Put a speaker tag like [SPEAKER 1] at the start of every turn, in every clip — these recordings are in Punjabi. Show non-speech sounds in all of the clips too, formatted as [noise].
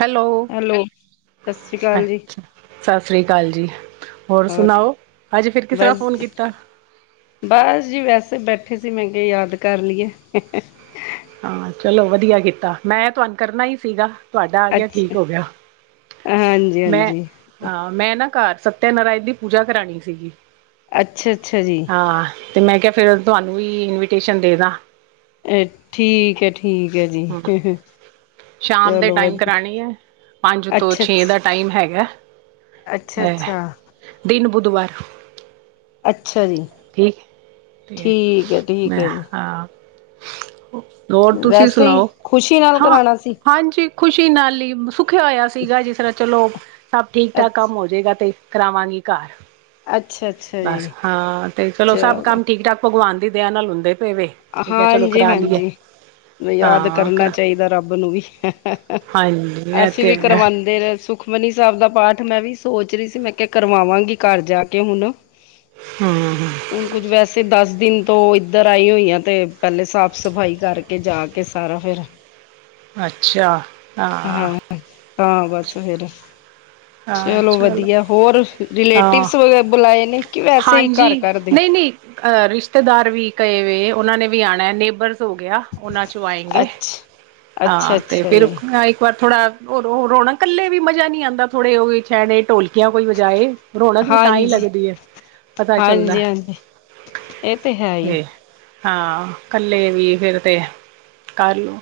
[SPEAKER 1] ਹੈਲੋ!
[SPEAKER 2] ਹੈਲੋ ਸਤਿ ਸ਼੍ਰੀ ਅਕਾਲ ਜੀ
[SPEAKER 1] ਅਛਾ, ਸਤਿ ਸ੍ਰੀ ਅਕਾਲ ਜੀ। ਹੋਰ ਸੁਣਾਓ! ਅੱਜ ਫਿਰ ਕਿਸ ਤਰ੍ਹਾਂ
[SPEAKER 2] ਬਸ
[SPEAKER 1] ਫੋਨ ਕੀਤਾ?
[SPEAKER 2] ਬਸ ਜੀ, ਵੈਸੇ ਬੈਠੇ ਸੀ। ਮੈਂ ਕਿਹਾ ਯਾਦ ਕਰ ਲਈਏ।
[SPEAKER 1] ਹਾਂ, ਚਲੋ ਵਧੀਆ ਕੀਤਾ। ਮੈਂ ਤੁਹਾਨੂੰ ਕਰਨਾ ਹੀ ਸੀਗਾ। ਤੁਹਾਡਾ ਆ ਗਿਆ
[SPEAKER 2] ਅੱਛਾ
[SPEAKER 1] ਠੀਕ ਹੋ ਗਿਆ।
[SPEAKER 2] ਹਾਂਜੀ
[SPEAKER 1] ਮੈਂ-
[SPEAKER 2] ਹਾਂਜੀ
[SPEAKER 1] ਹਾਂ, ਮੈਂ ਨਾ ਘਰ। ਸਤਿਆਨਾਰਾਇਣ ਦੀ ਪੂਜਾ ਕਰਾਣੀ ਸੀਗੀ।
[SPEAKER 2] ਅੱਛਾ ਅੱਛਾ ਜੀ
[SPEAKER 1] ਹਾਂ, ਤੇ ਮੈਂ ਕਿਹਾ ਫੇਰ ਤੁਹਾਨੂੰ ਵੀ ਇਨਵੀਟੇਸ਼ਨ ਦੇ ਦਾ।
[SPEAKER 2] ਇਹ ਠੀਕ ਹੈ, ਠੀਕ ਹੈ ਜੀ,
[SPEAKER 1] ਹੂੰ,
[SPEAKER 2] ਹ- ਹ।
[SPEAKER 1] ਸ਼ਾਮ ਦੇ ਟਾਈਮ ਕਰਾਉਣੇ ਹੈ। ਪੰਜ ਤੋਂ
[SPEAKER 2] ਅੱਛਾ
[SPEAKER 1] ਛੇ ਦਾ
[SPEAKER 2] ਅੱਛਾ
[SPEAKER 1] ਟਾਈਮ ਹੈਗਾ।
[SPEAKER 2] ਅੱਛਾ -ਅੱਛਾ।
[SPEAKER 1] ਦੁਵਾਰ।
[SPEAKER 2] ਅੱਛਾ ਜੀ
[SPEAKER 1] [inaudible] ਠੀਕ,
[SPEAKER 2] ਠੀਕ ਹੈ ਠੀਕ
[SPEAKER 1] ਮੈਂ
[SPEAKER 2] ਹੈ ਜੀ
[SPEAKER 1] ਹਾ। ਹੋਰ ਤੁਸੀਂ
[SPEAKER 2] ਵੈਸੇ ਹੀ
[SPEAKER 1] ਸੁਣਾਓ?
[SPEAKER 2] ਖੁਸ਼ੀ ਨਾਲ
[SPEAKER 1] ਹਾਂ
[SPEAKER 2] ਕਰਾਉਣਾ ਸੀ
[SPEAKER 1] -ਹਾਂਜੀ। ਖੁਸ਼ੀ ਨਾਲ ਹੀ ਸੁੱਖਿਆ ਹੋਇਆ ਸੀਗਾ ਜਿਸ ਤਰ੍ਹਾਂ ਚਲੋ ਸਭ ਠੀਕ ਠਾਕ
[SPEAKER 2] ਅੱਛਾ
[SPEAKER 1] ਕੰਮ ਹੋ ਜਾਏਗਾ ਤੇ। ਕਰਾਵਾਂਗੀ ਘਰ,
[SPEAKER 2] ਅੱਛਾ ਅੱਛਾ
[SPEAKER 1] ਬਸ
[SPEAKER 2] ਜੀ
[SPEAKER 1] ਹਾਂ ਤੇ ਚਲੋ ਸਭ ਕੰਮ ਠੀਕ- ਠਾਕ ਭਗਵਾਨ। ਦੀ ਦਆ ਨਾਲ ਹੁੰਦੇ ਪਏਵੇ ਠੀਕ ਹੈ, ਚਲੋ
[SPEAKER 2] ਹਾਂਜੀ
[SPEAKER 1] ਕਰਾ ਲਈਏ।
[SPEAKER 2] ਹਾਂਜੀ ਯਾਦ
[SPEAKER 1] ਹਾਂ
[SPEAKER 2] ਕਰਨਾ
[SPEAKER 1] ਕਰਾ
[SPEAKER 2] ਚਾਹੀਦਾ ਰੱਬ ਨੂੰ ਵੀ। ਹ -ਹ -ਹ,
[SPEAKER 1] ਹਾਂਜੀ ਇਹ
[SPEAKER 2] ਅਸੀਂ
[SPEAKER 1] ਤੇ
[SPEAKER 2] ਵੀ
[SPEAKER 1] ਹੈਗਾ
[SPEAKER 2] ਕਰਵਾਉਦੇ ਰ ਸੁਖਮਨੀ ਸਾਹਿਬ ਦਾ ਪਾਠ ਮੈਂ ਵੀ ਸੋਚ ਰਹੀ ਸੀ। ਮੈਂ ਕਿਹਾ ਕਰਵਾਵਾਂਗੀ ਘਰ ਜਾ ਕੇ ਹੁਣ।
[SPEAKER 1] ਹਮ ਹਮ
[SPEAKER 2] ਹੁਣ ਕੁੱਝ ਵੈਸੇ ਦਸ ਦਿਨ ਤੋਂ ਇੱਧਰ ਆਈ ਹੋਈ ਆ। ਤੇ ਪਹਿਲੇ ਸਾਫ਼- ਸਫ਼ਾਈ ਕਰਕੇ ਜਾ ਕੇ ਸਾਰਾ ਫਿਰ।
[SPEAKER 1] ਅੱਛਾ ਹਾਂ।
[SPEAKER 2] ਤਾਂ ਹਾਂ, ਬਸ ਫੇਰ। ਚਲੋ ਵਧੀਆ ਹੋਰ
[SPEAKER 1] ਹਾਂ
[SPEAKER 2] ਰਿਲੇਟਿਵਸ ਬੁਲਾਏ ਨੇ ਕਿ ਵੈਸੇ ਹੀ ਘਰ ਘਰਦੇ।
[SPEAKER 1] ਅਹ ਰਿਸ਼ਤੇਦਾਰ ਵੀ ਕਹੇ ਵਏ ਉਹਨਾਂ ਨੇ ਵੀ ਆਉਣਾ ਨੇਬਰ। ਹੋ ਗਿਆ ਉਹਨਾਂ ਚੋਂ ਆਏਂਗੇ
[SPEAKER 2] ਅੱਛਾ ਅੱਛਾ
[SPEAKER 1] ਹਾਂ ਤੇ
[SPEAKER 2] ਅੱਛਾ
[SPEAKER 1] ਫਿਰ
[SPEAKER 2] ਜੀ
[SPEAKER 1] ਇੱਕ ਵਾਰ ਥੋੜਾ। ਹੋ ਉਹ ਰੋਣਾ ਇਕੱਲੇ ਵੀ ਮਜ਼ਾ ਨੀ ਆਉਂਦਾ ਥੋੜ੍ਹੇ ਛਣੇ ਢੋਲਕੇ। ਜਾਂ ਕੋਈ ਬਜਾਏ ਰੌਣਕ ਵੀ ਤਾਂ ਹੀ
[SPEAKER 2] ਹਾਂਜੀ
[SPEAKER 1] ਲੱਗਦੀ ਹੈ ਪਤਾ ਚੱਲਦਾ।
[SPEAKER 2] ਹਾਂਜੀ ਹਾਂਜੀ ਇਹ ਤੇ ਹੈ ਹੀ!
[SPEAKER 1] ਹਾਂ ਕੱਲੇ ਵੀ ਫੇਿਰ ਤੇ ਕਰਲਓ।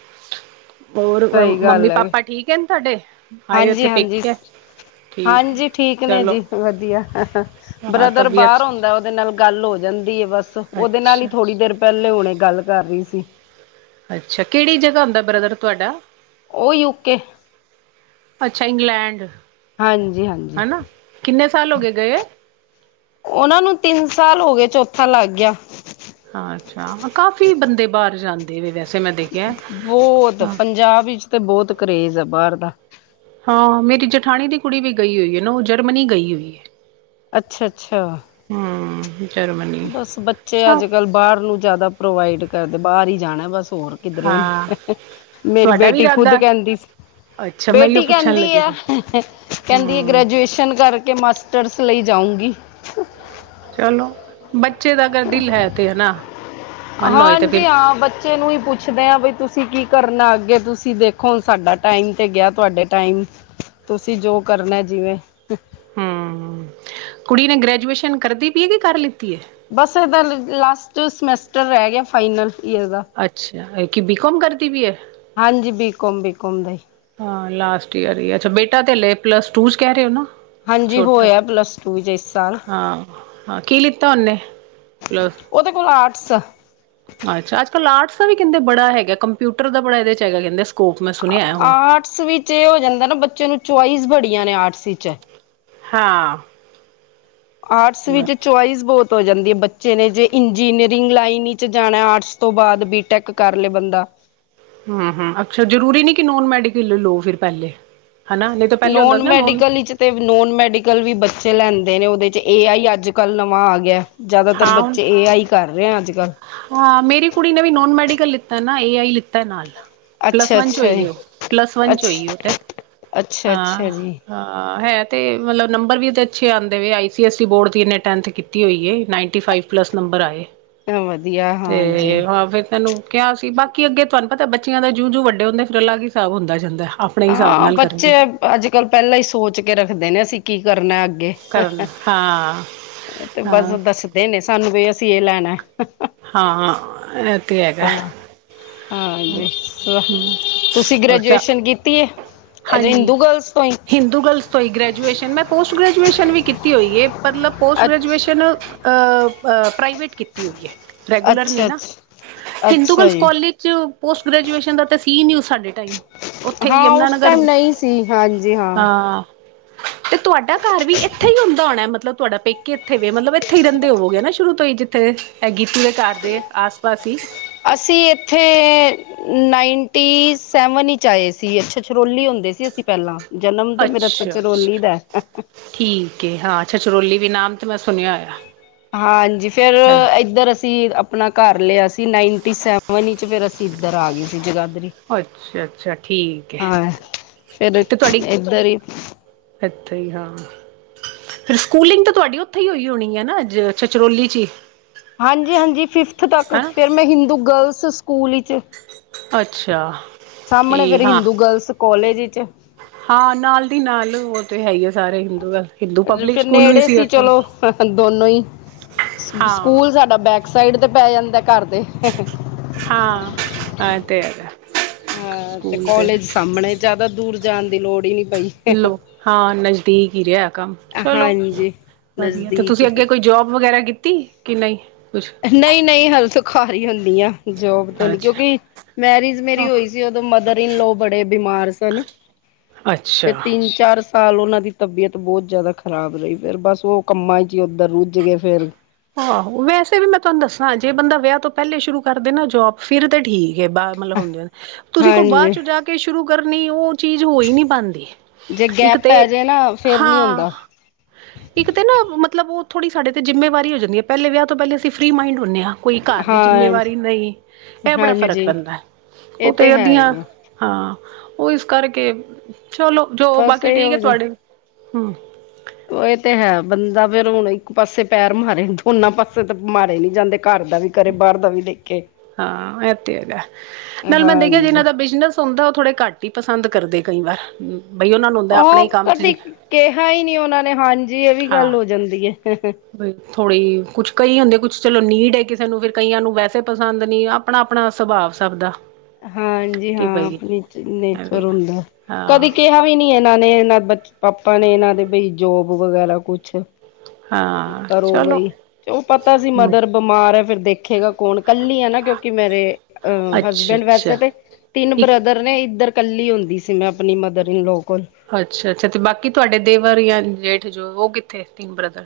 [SPEAKER 1] ਹੋਰ
[SPEAKER 2] ਸਹੀ
[SPEAKER 1] ਮੰਮੀ
[SPEAKER 2] ਗੱਲ ਹੈ
[SPEAKER 1] ਪਾਪਾ ਠੀਕ ਹੈ ਤੁਹਾਡੇ ਆਏ ਓਥੇ
[SPEAKER 2] ਹਾਂਜੀ ਹਾਂਜੀ
[SPEAKER 1] ਪੇਖੇਿਆ।
[SPEAKER 2] ਹਾਂਜੀ ਠੀਕ ਨੇ ਜੀ ਵਧੀਆ
[SPEAKER 1] ਹਾਂ
[SPEAKER 2] ਬ੍ਰਦਰ ਬਾਹਰ
[SPEAKER 1] ਤਬੀਅਤ
[SPEAKER 2] ਆਉਦਾ ਉਹਦੇ ਨਾਲ ਗੱਲ ਹੋ ਜਾਂਦੀ। ਬਸ ਉਹਦੇ ਨਾਲ ਹੀ
[SPEAKER 1] ਅੱਛਾ
[SPEAKER 2] ਥੋੜ੍ਹੀ ਦੇਰ ਪਹਿਲੇ ਹੁਣੇ ਗੱਲ ਕਰ ਰਹੀ ਸੀ।
[SPEAKER 1] ਅੱਛਾ ਕਿਹੜੀ ਜਗ੍ਹਾ ਹੁੰਦਾ ਬ੍ਰਦਰ ਤੁਹਾਡਾ।
[SPEAKER 2] ਉਹ ਯੂਕੇ।
[SPEAKER 1] ਅੱਛਾ ਇੰਗਲੈਂਡ।
[SPEAKER 2] ਹਾਂਜੀ ਹਾਂਜੀ।
[SPEAKER 1] ਕਿੰਨਾ ਸਾਲੋਗੇ ਗਏ।
[SPEAKER 2] ਉਹਨਾਂ ਨੂੰ ਤਿੰਨ ਸਾਲ ਹੋ ਗਏ ਚੌਥਾ ਲੱਗ ਗਿਆ।
[SPEAKER 1] ਅੱਛਾ ਕਾਫ਼ੀ ਬੰਦੇ ਬਾਹਰ ਜਾਂਦੇ ਵ ਵੈਸੇ ਮੈਂ ਦੇਖ।
[SPEAKER 2] ਬਹੁਤ ਪੰਜਾਬ ਵਿਚ ਤੇ ਬਹੁਤ ਕਰੇਜ ਹੈ ਬਾਹਰ ਦਾ।
[SPEAKER 1] ਹਾਂ ਮੇਰੀ ਜਠਾਣੀ ਦੀ ਕੁੜੀ ਵੀ ਗਈ ਹੋਈ ਹੈ ਨਾ ਉਹ ਜਰਮਨੀ ਗਈ ਹੋਈ ਹੈ।
[SPEAKER 2] ਅੱਛਾ-ਅੱਛਾ।
[SPEAKER 1] ਹਮ ਜਰਮਨੀ
[SPEAKER 2] ਬਸ ਬੱਚੇ
[SPEAKER 1] ਸਭ
[SPEAKER 2] ਅੱਜ ਕੱਲ ਬਾਹਰ ਨੂੰ ਜਿਆਦਾ ਪ੍ਰੋਵਾਈਡ ਕਰਦੇ ਬਾਹਰ ਹੀ ਜਾਣਾ ਬਸ। ਹੋਰ ਕਿਧਰੇ
[SPEAKER 1] ਹਾਂ
[SPEAKER 2] ਮੇਰੀ
[SPEAKER 1] ਤੁਹਾਡਾ ਵੀ
[SPEAKER 2] ਬੇਟੀ ਖੁਦ
[SPEAKER 1] ਇਰਾਦਾ
[SPEAKER 2] ਕਹਿੰਦੀ ਸੀ।
[SPEAKER 1] ਅੱਛਾ ਮੈਂ ਇਓ
[SPEAKER 2] ਬੇਟੀ
[SPEAKER 1] ਪੁੱਛਣ
[SPEAKER 2] ਕਹਿੰਦੀ
[SPEAKER 1] ਲੱਗੀ
[SPEAKER 2] ਆ
[SPEAKER 1] ਸੀ
[SPEAKER 2] ਕਹਿੰਦੀ ਹੈ
[SPEAKER 1] ਹਮ
[SPEAKER 2] ਗ੍ਰੈਜੂਏਸ਼ਨ ਕਰਕੇ ਮਾਸਟਰਸ ਲਈ। ਜਾਊਂਗੀ।
[SPEAKER 1] ਚਲੋ ਬੱਚੇ ਦਾ ਅਗਰ ਦਿਲ ਹੈ ਤੇ ਹਨਾ। ਮਨ ਹੋਏ ਤੇ
[SPEAKER 2] ਹਾਂਜੀ
[SPEAKER 1] ਫਿਰ
[SPEAKER 2] ਹਾਂ ਬੱਚੇ ਨੂੰ ਹੀ ਪੁੱਛਦੇ ਆ ਬਈ ਤੁਸੀਂ ਕੀ ਕਰਨਾ। ਅੱਗੇ ਤੁਸੀਂ ਦੇਖੋ ਹੁਨ ਸਾਡਾ ਟਾਈਮ ਤੇ ਗਿਆ ਤੁਹਾਡੇ ਟਾਈਮ। ਤੁਸੀਂ ਜੋ ਕਰਨਾ ਜਿਵੇਂ।
[SPEAKER 1] ਹਮ ਕੁੜੀ ਨੇ ਗ੍ਰੈਜੂਏਸ਼ਨ ਕਰਦੀ ਪਈ ਹੈ ਕਿ ਕਰ ਲਿੱਤੀ ਏ।
[SPEAKER 2] ਬਸ ਇਹਦਾ ਲ ਲਾਸਟ ਸਮੈਟਰ ਰਹਿ ਗਿਆ ਫਾਈਨਲ। ਬੀ ਏ ਦਾ
[SPEAKER 1] ਅੱਛਾ ਕਿ ਬੀਕੋਮ ਕਰਦੀ ਪਈ ਹੈ।
[SPEAKER 2] ਹਾਂਜੀ ਬੀਕੋਮ ਬੀ।
[SPEAKER 1] ਹਾਂ ਲਾਸਟ ਈਅਰ ਹੀ ਅੱਛਾ ਬੇਟਾ ਤੇ ਹਲੇ ਪਲੱਸ ਟੂ ਚ ਕਹਿ ਰਹੇ ਹੋ ਨਾ।
[SPEAKER 2] ਹਾਂਜੀ
[SPEAKER 1] ਛੋਟਾ
[SPEAKER 2] ਹੋਇਆ ਪਲੱਸ ਟੂ ਵਿੱਚ ਇਸ ਸਾਲ
[SPEAKER 1] ਹਾਂ-ਹਾਂ ਕਿ ਲਿੱਤਾ ਓਹਨੇ।
[SPEAKER 2] ਉਹਦੇ ਕੋਲ ਆਰਟਸ ਆ।
[SPEAKER 1] ਅੱਛਾ ਅੱਜ ਕੱਲ ਆਰਟਸ ਦਾ ਵੀ ਕਹਿੰਦੇ ਬੜਾ ਹੈਗਾ ਕੰਪਿਊਟਰ ਦਾ ਬੜਾ ਇਹਦੇ ਚ ਹੈਗਾ ਕਹਿੰਦੇ। ਸਕੋਪ ਮੈਂ ਸੁਣਿਆ ਹੁਣ।
[SPEAKER 2] ਆਰਟਸ ਵਿਚ ਇਹ ਹੋ ਜਾਂਦਾ ਨਾ ਬੱਚੇ ਨੂੰ ਚੁਆਇਸ ਬੜੀਆਂ ਨੇ ਆਰਟਸ ਵਿੱਚ।
[SPEAKER 1] ਹਾਂ।
[SPEAKER 2] ਆਰਟਸ ਵਿੱਚ ਚੁਆਇਸ ਬਹੁਤ। ਹੋ ਜਾਂਦੀ ਹੈ ਬੱਚੇ ਨੇ ਜੇ ਇੰਜੀਨੀਅਰਿੰਗ ਲਾਈਨ ਵਿਚ ਜਾਣਾ ਆਰਟਸ ਤੋਂ ਬਾਅਦ ਬੀਟੈਕ ਕਰ ਲੇ ਬੰਦਾ।
[SPEAKER 1] ਹਮ-ਹਮ ਅਕਸਰ ਜਰੂਰੀ ਨਹੀਂ ਕਿ ਨੋਨ ਮੈਡੀਕਲ ਲਓ ਫਿਰ ਪਹਿਲੇ। ਹਨਾ ਨਹੀਂ ਤਾਂ ਪਹਿਲੇ ਹੁੰਦਾ
[SPEAKER 2] ਨੋਨ
[SPEAKER 1] ਸੀ ਨਾ
[SPEAKER 2] ਮੈਡੀਕਲ ਵਿਚ ਤੇ ਨੋਨ ਮੈਡੀਕਲ ਵੀ ਬੱਚੇ ਲੈਂਦੇ ਨੇ ਉਹਦੇ। ਏ ਆਈ ਅੱਜ ਕੱਲ੍ਹ ਨਵਾਂ ਆ ਗਿਆ ਜ਼ਿਆਦਾਤਰ
[SPEAKER 1] ਹਾਂ ਹੁਣ
[SPEAKER 2] ਬੱਚੇ ਏ ਆਈ ਕਰ ਰਹੇ ਆ ਅੱਜ। ਕੱਲ੍ਹ
[SPEAKER 1] ਹਾਂ ਮੇਰੀ ਕੁੜੀ ਨੇ ਵੀ ਨੋਨ ਮੈਡੀਕਲ ਲਿੱਤਾ ਨਾ ਏ ਆਈ ਲਿੱਤਾ ਨਾਲ। ਪਲੱਸ
[SPEAKER 2] ਅੱਛਾ
[SPEAKER 1] ਵੰਨ ਚ
[SPEAKER 2] ਅੱਛਾ ਜੀ
[SPEAKER 1] ਹੋਈਓ ਪਲੱਸ ਵੰਨ ਚ
[SPEAKER 2] ਅੱਛਾ
[SPEAKER 1] ਹੋਈਓ ਤੇ।
[SPEAKER 2] ਅੱਛਾ ਅੱਛਾ ਜੀ
[SPEAKER 1] ਹਾਂ-ਹਾਂ ਹੈ। ਤੇ ਮਤਲਬ ਨੰਬਰ ਵੀ ਇਹਦੇ ਅੱਛੇ ਆਉਂਦੇ ਆਈ ਸੀ ਐਸ ਬੋਰਡ ਦੀ ਇਹਨੇ ਟੈਂਥ ਕੀਤੀ ਹੋਈ ਹੈ ਨਾਏਂਟੀ ਫਾਈਵ ਪਲੱਸ ਨੰ। ਨੰਬਰ ਆਏ
[SPEAKER 2] ਵਧੀਆ
[SPEAKER 1] ਤੇ
[SPEAKER 2] ਹਾਂਜੀ
[SPEAKER 1] ਹਾਂ ਫਿਰ ਤੈਨੂੰ ਕਿਹਾ ਸੀ ਨ। ਕਿ ਅੱਗੇ ਤੁਹਾਨੂੰ ਪਤਾ ਬੱਚਿਆਂ ਦਾ ਜੂ-ਜੂ ਵੱਡੇ ਹੁੰਦੇ ਫਿਰ ਅਲੱਗ ਹੀ ਹਿਸਾਬ ਹੁੰਦਾ ਜਾਂਦਾ। ਆਪਣੇ ਹਿਸਾਬ
[SPEAKER 2] ਹਾਂ
[SPEAKER 1] ਨਾਲ
[SPEAKER 2] ਬੱਚੇ
[SPEAKER 1] ਕਰਨੇ
[SPEAKER 2] ਅੱਜ ਕੱਲ ਪਹਿਲਾਂ ਹੀ ਸੋਚ ਕੇ ਰੱਖਦੇ ਨੇ ਸੀਂ ਕੀ। ਕਰਨਾ ਅੱਗੇ ਤੇ
[SPEAKER 1] ਕਰਨ ਹਾਂ
[SPEAKER 2] ਹ-ਹ ਉਹ ਬਸ
[SPEAKER 1] ਹਾਂ
[SPEAKER 2] ਦੱਸਦੇ ਨੇ ਸਾਨੂੰ ਵੀ। ਕਿ ਇਹ ਲੈਣਾ।
[SPEAKER 1] ਹਾਂ ਇਹ ਤੇ ਹੈਗਾ।
[SPEAKER 2] ਤਾਂ ਹਾਂਜੀ ਤੁਸੀਂ ਗ੍ਰੈਜੂਏਸ਼ਨ ਕੀਤੀ
[SPEAKER 1] [unintelligible]
[SPEAKER 2] ਹੈ ਅੱਛਾ
[SPEAKER 1] ਹਾਂਜੀ
[SPEAKER 2] ਹਿੰਦੂ ਗਰਲਸ ਤੋਂ ਹੀ
[SPEAKER 1] ਹਿੰਦੂ ਗਰਲਸ ਤੋਂ ਹੀ ਗ੍ਰੈਜੂਏਸ਼ਨ ਮੈਂ ਪੋਸਟ ਗ੍ਰੈਜੂਏਸ਼ਨ ਵੀ ਕੀਤੀ ਹੋਈ ਹੈ। ਮਤਲਬ ਪੋਸਟ
[SPEAKER 2] ਅੱ
[SPEAKER 1] ਗ੍ਰੈਜੂਏਸ਼ਨ ਅ-ਅ। ਪ੍ਰਾਈਵੇਟ ਕੀਤੀ ਹੋਈ ਹੈ ਰੈਗੂਲਰ ਨਹੀਂ
[SPEAKER 2] ਅੱਛਾ
[SPEAKER 1] ਨਾ।
[SPEAKER 2] ਅੱਛਾ
[SPEAKER 1] ਹਿੰਦੂ
[SPEAKER 2] ਅੱਛਾ
[SPEAKER 1] ਗਰ੍ਲ੍ਸ
[SPEAKER 2] ਜੀ
[SPEAKER 1] ਕਾਲਜ ਚ ਪੋਸਟ ਗ੍ਰੈਜੂਏਸ਼ਨ ਦਾ ਸੀ ਨ ਉਹ ਸਾਡੇ ਟਾਈਮ। ਉੱਥੇ ਹੀ
[SPEAKER 2] ਹਾਂ ਉਸ
[SPEAKER 1] ਯਮੁਾਨਗਰ।
[SPEAKER 2] ਟਾਈਮ ਨਹੀਂ ਸੀ ਹਾਂਜੀ ਹਾਂ।
[SPEAKER 1] ਤੇ ਤੁਹਾਡਾ ਘਰ ਵੀ ਇੱਥੇ ਹੀ ਹੁੰਦਾ ਹੋਣਾ ਮਤਲਬ। ਤੁਹਾਡਾ ਪੇਕੇ ਇੱਥੇ ਵੇ ਮਤਲਬ ਇੱਥੇ ਹੀ ਰਹਿੰਦੇ ਹੋਵੋਗੇ ਨਾ ਸ਼ੁਰੂ ਤੋਂ ਹੀ ਜਿੱਥੇ ਗੀਤ ਦੇ ਘਰ ਦੇ ਆਸ ਪਾਸ ਹੀ।
[SPEAKER 2] ਅਸੀਂ ਇੱਥੇ ਨਾਈਨਟੀ ਸੈਵਨ ਵਿੱਚ ਆਏ ਸੀ ਛਛਰੋਲੀ ਹੁੰਦੇ। ਹੁੰਦੇ ਸੀ ਅਸੀਂ ਪਹਿਲਾਂ ਜਨਮ ਤੇ ਮੇਰਾ
[SPEAKER 1] ਅੱਛਾ
[SPEAKER 2] ਛਛਰੋਲੀ
[SPEAKER 1] ਅੱਛਾ
[SPEAKER 2] ਦਾ।
[SPEAKER 1] [unintelligible]
[SPEAKER 2] ਹਾਂਜੀ ਫੇਰ
[SPEAKER 1] ਹਾਂ
[SPEAKER 2] ਇੱਧਰ ਅਸੀਂ। ਆਪਣਾ ਘਰ ਲਿਆ ਸੀ ਨਾਈਨਟੀ ਸੈਵਨ ਵਿੱਚ ਫਿਰ ਅਸੀਂ ਇੱਧਰ ਆ ਗਏ ਸੀ ਜਗਾਧਰੀ।
[SPEAKER 1] ਅੱਛਾ ਅੱਛਾ ਠੀਕ ਹੈ ਤੇ ਤੁਹਾਡੀ
[SPEAKER 2] [unintelligible]
[SPEAKER 1] ਇੱਥੇ ਹੀ ਹਾਂ। ਫਿਰ ਸਕੂਲਿੰਗ ਤਾਂ ਤੁਹਾਡੀ ਉੱਥੇ ਹੀ ਹੋਈ ਹੋਣੀ ਹੈ ਨਾ ਚਚਰੋਲੀ ਚ ਹੀ
[SPEAKER 2] ਹਾਂਜੀ-ਹਾਂਜੀ ਫਿਫਥ ਤੱਕ
[SPEAKER 1] ਹੈਨਾ
[SPEAKER 2] ਫਿਰ ਮੈਂ ਹਿੰਦੂ ਗਰਲਸ ਸਕੂਲ ਵਿੱਚ
[SPEAKER 1] ਅੱਛਾ, ਕੀ
[SPEAKER 2] ਸਾਹਮਣੇ ਫੇਰ
[SPEAKER 1] ਹਾਂ
[SPEAKER 2] ਹਿੰਦੂ ਗਰਲਸ ਕਾਲਜ ਵਿੱਚ
[SPEAKER 1] ਹਾਂ ਨਾਲ ਦੀ ਨਾਲ ਉਹ ਤੇ ਹੈਗੀ ਆ ਸਾਰੇ ਹਿੰਦੂ ਹਿੰਦੂ ਪਬਲਿਕ
[SPEAKER 2] ਫੇਰ
[SPEAKER 1] ਸਕੂਲ ਵੀ
[SPEAKER 2] ਨੇੜੇ ਸੀ
[SPEAKER 1] ਉੱਥੇ
[SPEAKER 2] ਚਲੋ ਦੋਨੋ ਹੀ
[SPEAKER 1] ਹਾਂ
[SPEAKER 2] ਸਕੂਲ ਸਾਡਾ ਬੈਕ ਸਾਈਡ ਤੇ ਪੈ ਜਾਂਦਾ ਘਰ ਦੇ
[SPEAKER 1] ਹਾਂ ਇਹ ਤੇ ਹੈਗਾ
[SPEAKER 2] ਹਾਂ ਤੇ ਕਾਲਜ ਸਾਹਮਣੇ ਜ਼ਿਆਦਾ ਦੂਰ ਜਾਣ ਦੀ ਲੋੜ ਹੀ ਨੀ
[SPEAKER 1] ਲੋ ਹਾਂ ਨਜ਼ਦੀਕ ਹੀ ਰਿਹਾ ਕੰਮ ਚਲੋ
[SPEAKER 2] ਹਾਂਜੀ
[SPEAKER 1] ਵਧੀਆ ਤੇ
[SPEAKER 2] ਨਜ਼ਦੀਕ
[SPEAKER 1] ਤੁਸੀਂ
[SPEAKER 2] ਹੀ
[SPEAKER 1] ਅੱਗੇ ਕੋਈ ਜੋਬ ਵਗੈਰਾ ਕੀਤੀ ਕਿ ਨਹੀਂ ਕੁਛ
[SPEAKER 2] ਘਾਰ ਹੀ ਹੁਣੀ ਆ ਜੋਬ ਤੇ ਲਈ
[SPEAKER 1] ਅੱਛਾ
[SPEAKER 2] ਕਿਉਂਕਿ ਮੈਰਿਜ ਮੇਰੀ ਹੋਈ ਸੀ ਉਦੋਂ ਮਦਰ ਇਨਲੋ ਬੜੇ ਬਿਮਾਰ ਸਨ।
[SPEAKER 1] [unintelligible]
[SPEAKER 2] ਫੇਰ ਤਿੰਨ ਚਾਰ, ਸ ਉਹਨਾਂ ਦੀ ਤਬੀਅਤ ਬਹੁਤ ਜ਼ਿਆਦਾ ਖ਼ਰਾਬ ਰਹੀ ਫਿਰ ਬਸ ਉਹ ਕੰਮਾਂ ਚ ਹੀ ਉੱਧਰ ਰੁੱਝ ਗਏ ਫੇਰ
[SPEAKER 1] ਆਹੋ ਵੈਸੇ ਵੀ ਮੈਂ ਤੁਹਾਨੂੰ ਦੱਸਾਂ ਜੇ ਬੰਦਾ ਵਿਆਹ ਤੋਂ ਪਹਿਲੇ ਸ਼ੁਰੂ ਕਰਦੇ ਨਾ ਜੋਬ ਫਿਰ ਤਾਂ ਠੀਕ ਬਾ ਮਤਲਬ ਹੁੰਦੇ ਤੁਸੀਂ ਕੋਈ ਬਾਅਦ
[SPEAKER 2] ਹਾਂਜੀ
[SPEAKER 1] ਚ ਜਾ ਕੇ ਸ਼ੁਰੂ ਕਰਨੀ ਉਹ ਚੀਜ਼ ਹੋਈ ਨਹੀਂ ਪਾਦੀ
[SPEAKER 2] ਜੇ
[SPEAKER 1] ਇੱਕ
[SPEAKER 2] ਗੈਪ
[SPEAKER 1] ਤੇ
[SPEAKER 2] ਪੈ ਜੇ ਨਾ ਫੇਰ ਨੀ
[SPEAKER 1] ਹਾਂ
[SPEAKER 2] ਹੁੰਦਾ
[SPEAKER 1] ਇੱਕ ਤੇ ਨਾ ਮਤਲਬ ਉਹ ਥੜ੍ਹ ਸਾਡੇ ਤੇ ਜਿ਼ੰਮੇਵਾਰੀ ਜਾਂਦੀ ਹੈ ਪਹਿਲੇ ਵਿਹ ਤੋਂ ਪਹਿਲੇ ਅਸੀਂਰੀ ਮਾਈਡ ਹੁਨੇ ਆ ਕੋਈ ਘਰ ਦੀ
[SPEAKER 2] ਹਾਂ
[SPEAKER 1] ਜ਼ਿੰਮੇਵਾਰੀ ਨਹੀਂ ਇਹ ਬੜਾ ਫ਼ਰਕ
[SPEAKER 2] ਹਾਂਜੀ
[SPEAKER 1] ਪੈਂਦਾ।
[SPEAKER 2] ਇਹ
[SPEAKER 1] ਉਹ ਤੇ
[SPEAKER 2] ਹੈ
[SPEAKER 1] ਅਧੀਆਂ
[SPEAKER 2] ਹੀ ਆ
[SPEAKER 1] ਹਾਂ ਉਹ ਇਸ ਕਰਕੇ ਚਲੋ ਜੋ
[SPEAKER 2] ਬਸ
[SPEAKER 1] ਬਾਕੀ
[SPEAKER 2] ਇਹ
[SPEAKER 1] ਠੀਕ ਹੈ
[SPEAKER 2] ਹੋ ਜਾ
[SPEAKER 1] ਤੁਹਾਡੀੇ ਹੂੰ
[SPEAKER 2] ਉਹ ਇਹ ਤੇ ਹੈ ਬੰਦਾ ਫੇਿਰ ਹੁਣ ਇੱਕ ਪਾਸੇ ਪੈਰ ਮਾਰੇ ਦੋਨਾਂ ਪਾਸੇ ਤਾਂ ਮਾਰੇ ਨੀ ਜਾਂਦੇ ਘਰ ਦਾ ਵੀ ਕਰੇ ਬਾਹਰ ਦਾ ਵੀ ਦੇਖ
[SPEAKER 1] ਹਾਂ ਇਹ ਤੇ ਹੈਗਾ ਨਾਲ ਮੈਂ ਦੇਖਿਆ ਜਿਨਾਂ
[SPEAKER 2] ਹਾਂਜੀ
[SPEAKER 1] ਦਾ ਬਿਜਨਸ ਹੁੰਦਾ ਉਹ ਥੋੜੇ ਘੱਟ ਹੀ ਪਸੰਦ ਕਰਦੇ ਕਈ ਵਾਰ ਬਈ ਉਹਨਾਂ ਨੂੰ ਹੁੰਦਾ ਆਪਣੇ ਹੀ
[SPEAKER 2] ਉਹ
[SPEAKER 1] ਕੰਮ ਚ
[SPEAKER 2] ਕਦੀ ਕਿਹਾ ਹੀ ਨਹੀਂ ਉਹਨਾਂ ਨੇ ਹਾਂਜੀ ਇਹ ਵੀ ਗੱਲ ਹੋ ਜਾਂਦੀ ਹੈ
[SPEAKER 1] ਬਈ ਥੋੜ੍ਹੀ ਕੁਛ ਕਈ ਹੁੰਦੇ ਕੁਛ ਚਲੋ ਨੀਡ ਹੈ ਕਿਸੇ ਨੂੰ ਫ ਕਈਆਂ ਨੂੰ ਵੈਸੇ ਪਸੰਦ ਨੀ ਆਪਣਾ-ਆਪਣਾ ਸੁਭਾਵ ਸਭ ਦਾ
[SPEAKER 2] ਹਾਂਜੀ ਹਾਂ
[SPEAKER 1] ਕਿ ਬਈ
[SPEAKER 2] ਆਪਣੀ ਨੇਚਰ ਹੁੰਦਾ
[SPEAKER 1] ਹਾਂ
[SPEAKER 2] ਕਦੇ ਕਿਹਾ ਵੀ ਨੀ ਇਹਨਾਂ ਨੇ, ਇਹਨਾਂ ਬ ਪਾਪਾ ਨੇ ਇਹਨਾਂ ਦੇ ਬਈ ਜੋਬ ਵਗੈਰਾ ਕੁਛ
[SPEAKER 1] ਹਾਂ, ਚਲੋ
[SPEAKER 2] ਕਰੋਗੇ ਉਹ ਉਹ ਪਤਾ ਸੀ ਮਦਰ ਬਿਮਾਰ ਹੈ ਫਿਰ ਦੇਖੇਗਾ ਕੌਣ ਕੱਲੀ ਹੈ ਨਾ ਕਿਉਂਕਿ ਮੇਰੇ ਅਹ
[SPEAKER 1] ਅੱਛਾ
[SPEAKER 2] ਹਸਬੈਂਡ ਵੈਸੇ
[SPEAKER 1] ਅੱਛਾ
[SPEAKER 2] ਤੇ ਤਿੰਨ
[SPEAKER 1] ਇੱਕ
[SPEAKER 2] ਬ੍ਰਦਰ ਨੇ ਇੱਧਰ ਕੱਲੀ ਹੁੰਦੀ ਸੀ ਮੈਂ ਆਪਣੀ ਮਦਰ ਇਨਲੋ
[SPEAKER 1] ਅੱਛਾ-ਅੱਛਾ ਤੇ ਬਾਕੀ ਤੁਹਾਡੇ ਦੇਵਰ ਜਾਂ ਜੇਠ ਜੋ ਉਹ ਕਿੱਥੇ ਤਿੰਨ ਬ੍ਰਦਰ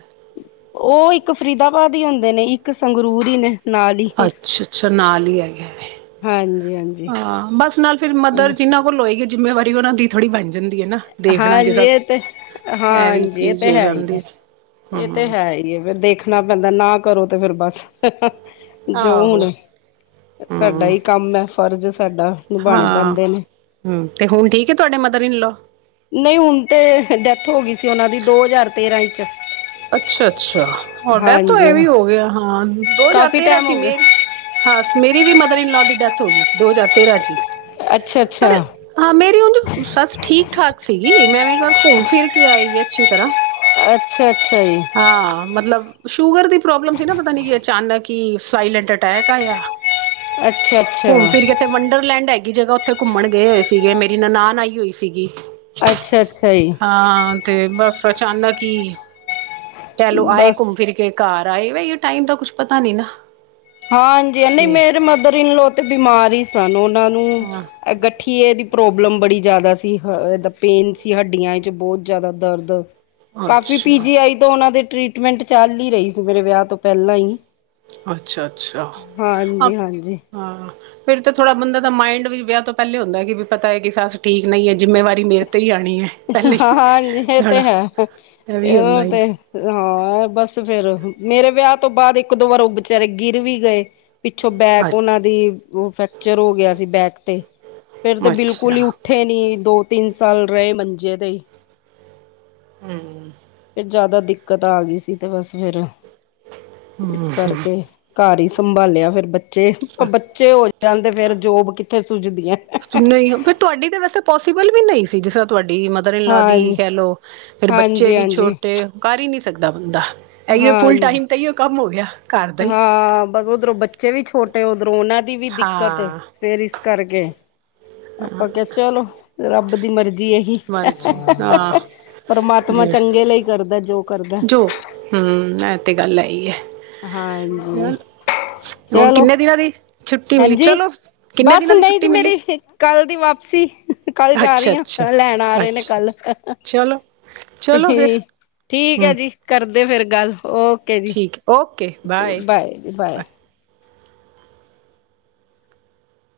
[SPEAKER 2] ਉਹ ਇੱਕ ਫਰੀਦਾਬਾਦ ਹੀ ਹੁੰਦੇ ਨੇ ਇੱਕ ਇੱਕ ਸੰਗਰੂਰ ਹੀ ਨੇ ਨਾਲ ਹੀ
[SPEAKER 1] ਅੱਛਾ ਅੱਛਾ ਨਾਲ ਹੀ ਹੈਗੇ
[SPEAKER 2] ਹਾਂਜੀ ਹਾਂਜੀ
[SPEAKER 1] ਹਾਂ ਬਸ ਨਾਲ ਫਿਰ ਮਦਰ ਜਿਹਨਾਂ ਕੋਲ ਹੋਏਗੀ ਜਿੰਮੇਵਾਰੀ ਉਹਨਾ ਦੀ ਥੋੜ੍ਹੀ ਬਣਦੀ, ਜਾਂਦੀ ਹੈ ਨਾ ਦੇਖਣਾ ਜੇ
[SPEAKER 2] ਹਾਂਜੀ
[SPEAKER 1] ਸਭ
[SPEAKER 2] ਇਹ ਤੇ
[SPEAKER 1] ਇਹ ਵੀ
[SPEAKER 2] ਹਾਂਜੀ
[SPEAKER 1] ਚੀਜ਼
[SPEAKER 2] ਤੇ
[SPEAKER 1] ਹੋ
[SPEAKER 2] ਹੈ ਹੀ ਹੈ
[SPEAKER 1] ਜਾਂਦੀ
[SPEAKER 2] ਇਹ ਤੇ
[SPEAKER 1] ਹਮ
[SPEAKER 2] ਹੈ ਹੀ ਹੈ ਫਿਰ ਦੇਖਣਾ ਪੈਂਦਾ ਨਾ ਕਰੋ ਤੇ ਫੇਰ ਬਸ ਜੋ
[SPEAKER 1] ਆਹੋ
[SPEAKER 2] ਹੁਣ ਸਾਡਾ
[SPEAKER 1] ਹਮ
[SPEAKER 2] ਹੀ ਕੰਮ ਹੈ ਫਰਜ਼ ਸਾਡਾ ਨਿਭਾਉਣੇ ਪੈਂਦੇ ਨੇ
[SPEAKER 1] ਹੂੰ ਤੇ ਹੁਣ ਠੀਕ ਤੁਹਾਡੇ ਮਦਰ ਇਨ ਲੋ
[SPEAKER 2] ਨਹੀਂ ਹੁਣ ਤਾਂ ਡੈਥ ਹੋ ਗਈ ਸੀ ਉਹਨਾਂ ਦੀ ਦੋ ਹਜ਼ਾਰ ਤੇਰ੍ਹਾਂ ਚ
[SPEAKER 1] ਅੱਛਾ-ਅੱਛਾ ਹੋਰ ਡੈਥ
[SPEAKER 2] ਹਾਂਜੀ
[SPEAKER 1] ਇਹ
[SPEAKER 2] ਹਾਂ
[SPEAKER 1] ਵੀ ਹੋ ਗਿਆ ਹਾਂ ਦੋ ਹਾਰ
[SPEAKER 2] ਕਾਫੀ
[SPEAKER 1] ਤੇਰਾਂ
[SPEAKER 2] ਟਾਈਮ
[SPEAKER 1] ਚ
[SPEAKER 2] ਹੋ
[SPEAKER 1] ਹੀ
[SPEAKER 2] ਗਿਆ
[SPEAKER 1] ਮੇਰ ਹਾਂ ਮੇਰੀ ਵੀ ਮਦਰ ਇਨਲੋਅ ਦੀ ਡੈਥ ਹੋ ਗਈ ਦੋ ਹਜ਼ਾਰ ਤੇਰਾਂ ਚ ਹੀ,
[SPEAKER 2] ਅੱਛਾ, ਅੱਛਾ
[SPEAKER 1] ਪਰ ਹਾਂ ਮੇਰੀ ਉਦੀ ਸੱਸ ਠੀਕ ਠਾਕ ਸੀਗੀ ਮੈਂ ਘੁੰਮ ਫਿਰ ਕੇ ਆਈ ਹੈ। ਅਛੀ ਤਰਾ
[SPEAKER 2] ਅੱਛਾ, ਅੱਛਾ ਜੀ
[SPEAKER 1] ਮਤਲਬ ਸ਼ੂਗਰ ਦੀ ਪ੍ਰੋਬਲਮ ਸੀ ਨਾ ਪਤਾ ਨੀ ਕੀ ਅਚਾਨਕ ਹੀ ਸਾਇਲੈਂਟ ਅਟੈਕ ਆਯਾ।
[SPEAKER 2] ਅੱਛਾ ਅੱਛਾ
[SPEAKER 1] ਘੁੰਮ ਫਿਰ ਕੇ ਇਥੇ ਵੰਡਰਲੈਂਡ ਹੈ ਈ ਹੈਗੀ ਜਗ੍ਹਾ ਉੱਥੇ ਘੁੰਮਣ ਗਏ ਹੋਏ ਸੀਗੇ, ਮੇਰੀ ਨਨਾਨ ਆਈ ਹੋਈ ਸੀਗੀ।
[SPEAKER 2] ਅੱਛਾ, ਅੱਛਾ ਜੀ
[SPEAKER 1] ਹਾਂ ਤੇ ਬਸ ਅਚਾਨਕ ਇ ਪਹਿਲੋ ਆਏ
[SPEAKER 2] ਬਸ
[SPEAKER 1] ਘੁੰਮ ਫਿਰ ਕੇ ਘਰ ਆਏ ਬ ਟਾਈਮ ਦਾ ਕੁਛ ਪਤਾ ਨੀ ਨਾ
[SPEAKER 2] ਹਾਂਜੀ, ਨਹੀਂ
[SPEAKER 1] ਕਿ
[SPEAKER 2] ਮੇਰੇ ਮਦਰ ਇਨਲੋ ਤੇ ਬਿਮਾਰ ਹੀ ਸਨ ਉਹਨਾਂ ਨੂੰ
[SPEAKER 1] ਹਾਂ
[SPEAKER 2] ਠੀਯੇ ਦੀ ਪ੍ਰੋਬਲਮ ਬੜੀ ਜ਼ਿਆਦਾ ਸੀ, ਹ ਪੇਨ ਸੀ ਹੱਡੀਆਂ ਚ ਬਹੁਤ ਜ਼ਿਆਦਾ ਦਰਦ ਕਾਫੀ
[SPEAKER 1] ਅੱਛਾ
[SPEAKER 2] ਪੀਜੀ ਆਈ ਤੋਂ ਉਹਨਾਂ ਦੇ ਟਰੀਟਮੈਂਟ ਚੱਲ ਹੀ ਰਹੀ ਸੀ ਮੇਰੇ ਵਿਆਹ ਤੋਂ ਪਹਿਲਾਂ ਹੀ।
[SPEAKER 1] ਅੱਛਾ, ਅੱਛਾ, ਅ
[SPEAKER 2] ਹਾਂਜੀ ਹਾਂਜੀ
[SPEAKER 1] ਫਿਰਰ ਥੋੜ੍ਹਾ ਬੰਦਾ ਦਾ ਮਾਇੰਡ ਵੀ ਵਿਆਹ ਤੋਂ ਪਹਿਲੇ ਹੁੰਦਾ ਕਿ ਵੀ ਪਤਾ ਹੈ, ਕਿ ਸੱਸ ਠੀਕ ਨਹੀਂ ਹੈ ਜਿੰਮੇਵਾਰੀ ਮੇਰੇ ਤੇ ਹੀ ਆਉ।
[SPEAKER 2] ਹਾਂ ਹਾਂਜੀ ਇਹ ਤੇ ਹੈ,
[SPEAKER 1] ਵੀ ਹੁੰਦਾ
[SPEAKER 2] ਇਹ
[SPEAKER 1] ਹੀ
[SPEAKER 2] ਤੇ ਹਾਂ ਬਸ ਫੇਰ ਮੇਰੇ ਵਿਆਹ ਤੋਂ ਬਾਅਦ ਇੱਕ ਦੋ ਵਾਰ ਉਹ ਬੇਚਾਰੇ ਗਿਰ ਵੀ ਗਏ ਪਿੱਛੋਂ ਬੈਕ
[SPEAKER 1] ਅੱ
[SPEAKER 2] ਉਹਨਾਂ ਦੀ ਉਹ ਫਰੈਕਚਰ ਹੋ ਗਿਆ ਸੀ, ਬੈਕ ਤੇ ਫੇਰ ਤੇ ਬਿਲਕੁਲ
[SPEAKER 1] ਅੱਛਾ
[SPEAKER 2] ਹੀ ਉੱਠੇ ਨੀ ਦੋ ਤਿੰਨ ਸਾਲ ਰਹੇ ਮੰਜੇ ਤੇ ਹੀ।
[SPEAKER 1] ਹਮ।
[SPEAKER 2] ਜਿਆਦਾ ਦਿੱਕਤ ਆ ਗਈ ਸੀ, ਤੇ ਬਸ ਫੇਿਰ ਇਸ
[SPEAKER 1] ਹਮ
[SPEAKER 2] ਕਰਕੇ ਘਰ ਹੀ ਸੰਭਾਲਿਆ ਫੇਰ ਬੱਚੇ ਬੱਚੇ ਹੋ ਜਾਂਣਦੇ ਫੇਰ ਜੋਬ ਕਿੱਥੇ ਸੁਜਦੀਆਂ।
[SPEAKER 1] ਨਹੀਂ ਫਿਰ ਤੁਹਾਡੀ ਤਾਂ ਵੈਸੇ ਪੋਸੀਬਲ ਵੀ ਨਹੀਂ ਸੀ ਜਿਸ ਤੁਹਾਡੀ ਮਦਰ ਇਨਲੋਅ
[SPEAKER 2] ਹਾਂ
[SPEAKER 1] ਦੀ ਕਹਿ ਲਓ ਫੇਰ ਬੱਚੇ
[SPEAKER 2] ਹਾਂਜੀ
[SPEAKER 1] ਵੀ
[SPEAKER 2] ਹਾਂਜੀ
[SPEAKER 1] ਛੋਟੇ ਕਰ ਹੀ ਨਹੀਂ ਸਕਦਾ ਬੰਦਾ। ਇਹੀਓ ਫੁਲ
[SPEAKER 2] ਹਾਂਜੀ।
[SPEAKER 1] ਟਾਈਮ ਤੇ ਇਹੀਓ ਹੋ ਕਮ ਹੋ ਗਿਆ। ਘਰ ਦਾ ਹੀ
[SPEAKER 2] ਹਾਂ ਬਸ ਉਓਧਰੋਂ ਬੱਚੇ ਵੀ ਛੋਟੇ ਉੱਧਰੋਂ ਉਹਨਾਂ ਦੀ ਵੀ ਦਿੱਕਤ
[SPEAKER 1] ਹਾਂ
[SPEAKER 2] ਫੇਰ ਕਰਕੇ ਆਪਾਂ ਕਿਹਾ ਚਲੋ ਰੱਬ ਦੀ ਮਰਜ਼ੀ ਏ।
[SPEAKER 1] ਮਰਜੀ ਹਾਂ ਜ
[SPEAKER 2] ਪਰਮਾਤਮਾ ਚੰਗੇ ਲਈ ਕਰਦਾ ਜੋ ਕਰਦਾ।
[SPEAKER 1] ਐ ਤਾਂ ਗੱਲ ਹੈ ਹੀ ਆ।
[SPEAKER 2] ਹਾਂਜੀ।
[SPEAKER 1] ਹੁਣ
[SPEAKER 2] ਚਲੋ
[SPEAKER 1] ਕਿੰਨੇ ਦਿਨਾਂ ਦੀ ਛੁੱਟੀ ਮਿਲੀ
[SPEAKER 2] ਹਾਂਜੀ
[SPEAKER 1] ਚਲੋ ਕਿੰਨੇ
[SPEAKER 2] ਬਸ
[SPEAKER 1] ਦਿਨਾਂ ਦੀ
[SPEAKER 2] ਨਹੀਂ ਜੀ
[SPEAKER 1] ਛੁੱਟੀ ਮਿਲੀ
[SPEAKER 2] ਮੇਰੀ ਕੱਲ ਦੀ ਵਾਪ ਵਾਪਸੀ। ਕੱਲ ਜਾ
[SPEAKER 1] ਅੱਛਾ
[SPEAKER 2] ਰਹੀ
[SPEAKER 1] ਅੱਛਾ
[SPEAKER 2] ਹ ਲੈਣ ਆ ਰਹੇ ਨੇ
[SPEAKER 1] ਅੱਛਾ
[SPEAKER 2] ਕੱਲ
[SPEAKER 1] ਚਲੋ
[SPEAKER 2] ਤੇ
[SPEAKER 1] ਚਲੋ ਫਿਰ
[SPEAKER 2] ਠੀਕ ਹੈ
[SPEAKER 1] ਹਮ
[SPEAKER 2] ਜੀ ਕਰਦੇ ਫਿਰ ਗੱਲ ਓਕੇ ਜੀ।
[SPEAKER 1] ਠੀਕ ਹੈ। ਓਕੇ
[SPEAKER 2] ਬਾਏ ਜੀ ਬਾਏ।